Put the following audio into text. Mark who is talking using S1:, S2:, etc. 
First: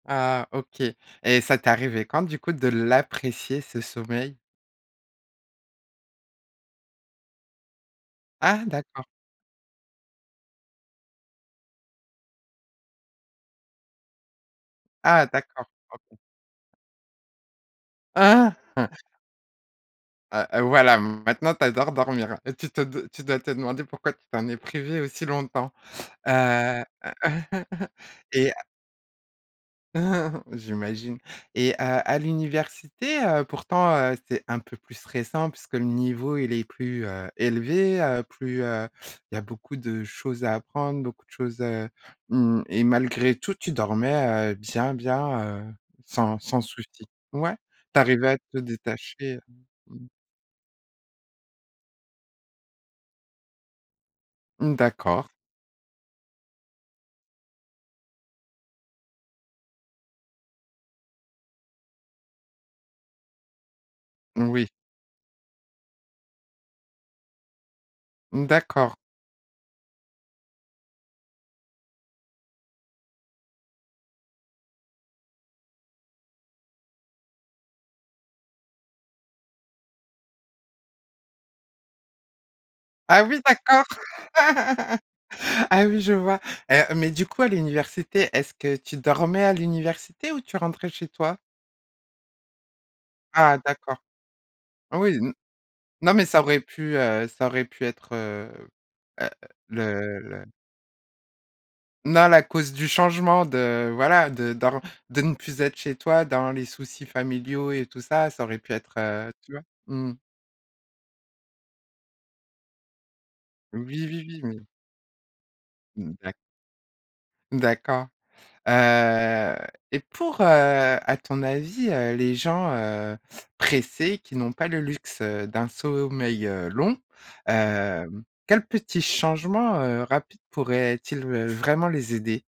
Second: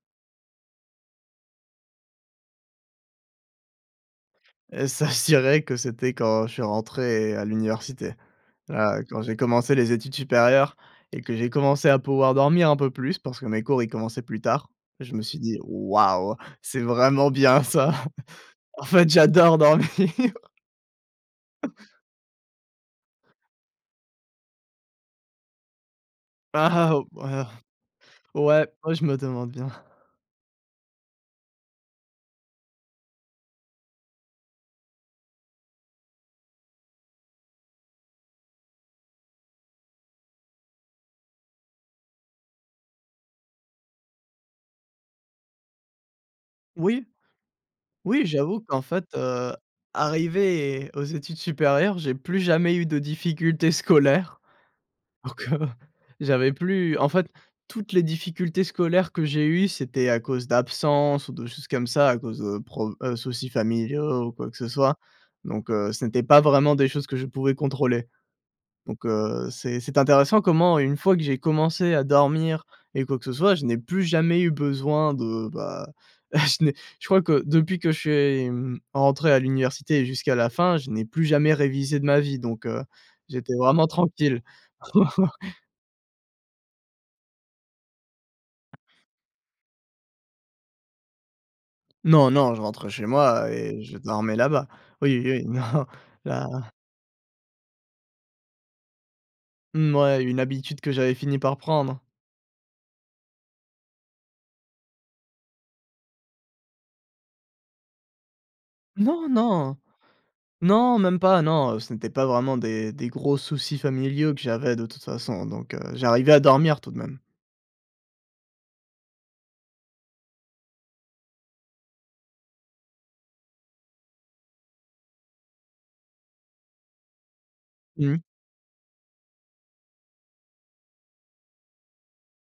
S1: Ah, OK, et ça t'es arrivé quand, du coup, de l'apprécier, ce sommeil?
S2: Heu, s'assurer que c'était quand je suis rentré à l'université.
S1: Ah
S2: Là,
S1: d'accord.
S2: quand j'ai commencé les études supérieures, et que j'ai commencé à pouvoir dormir un peu plus, parce que mes cours, ils commençaient plus tard, je me
S1: Ah,
S2: suis dit:
S1: d'accord. OK.
S2: «Waouh!» C'est vraiment bien ça.
S1: Ah!
S2: En fait, j'adore dormir!
S1: Heu heu, voilà. Maintenant, tu adores dormir, tu te tu dois te demander pourquoi tu t'en es privé aussi longtemps.
S2: Ah,
S1: Heu?
S2: ah, oh, ah,
S1: Et
S2: ouais, ouais, je me demande bien.
S1: j'imagine, et heu, à l'université, heu, pourtant, heu, c'est un peu plus stressant puisque le niveau, il est plus, heu, élevé, plus, heu, il y a beaucoup de choses à apprendre, beaucoup de choses, heu, mmh, et malgré tout, tu dormais, heu, bien bien, heu, sans sans souci.
S2: Oui.
S1: Ouais? Tu
S2: Oui,
S1: arrivais à te
S2: j'avoue qu'en fait,
S1: détacher?
S2: heu,
S1: Mmh.
S2: arrivé aux études supérieures, j'ai plus jamais eu de difficultés scolaires.
S1: Mmh, d'accord.
S2: Alors que j'avais plus en fait toutes les difficultés scolaires que j'ai eues, c'était à cause d'absences ou de choses comme ça, à cause de pro heu, soucis familiaux ou quoi que ce
S1: Moui.
S2: soit, donc heu, ce n'était pas vraiment des choses que je pouvais contrôler,
S1: Mmh, d'accord.
S2: donc heu, c'est c'est intéressant comment une fois que j'ai commencé à dormir et quoi que ce soit, je n'ai plus jamais eu besoin de, bah, je n'ai je crois que depuis que je suis, hem, rentré à l'université jusqu'à la fin, je n'ai plus jamais révisé de ma vie, donc heu,
S1: Ah oui,
S2: j'étais
S1: d'accord!
S2: vraiment tranquille.
S1: Ah oui, je vois. Heu, mais du coup, à l'université, est-ce que tu dormais à l'université, ou tu rentrais chez toi?
S2: Non, non, je rentrais chez moi,
S1: Ah
S2: et je
S1: d'accord.
S2: dormais là-bas.
S1: Oui
S2: Oui,
S1: n
S2: oui, oui, non,
S1: non, mais ça aurait
S2: là
S1: pu, heu, ça aurait pu être, heu heu,
S2: Mouais, une
S1: le
S2: habitude que j'avais fini par prendre.
S1: Non, la cause du changement de voilà, de dor de ne plus être chez toi, dans les soucis familiaux et tout ça, ça aurait pu être,
S2: Non,
S1: heu, tu vois?
S2: non.
S1: Mmh.
S2: Non, même pas, non, ce n'était pas vraiment des des gros soucis
S1: Oui, oui,
S2: familiaux que
S1: oui, oui.
S2: j'avais de toute façon, donc heu,
S1: Mmh
S2: j'arrivais
S1: d'a
S2: à dormir tout de même.
S1: D'accord. Heu, et pour, heu, à ton avis, heu, les gens, heu, pressés qui n'ont pas le luxe, heu, d'un sommeil, heu, long, heu,
S2: Mmh.
S1: quels petits changements, heu, rapides pourraient-ils, heu, vraiment les aider?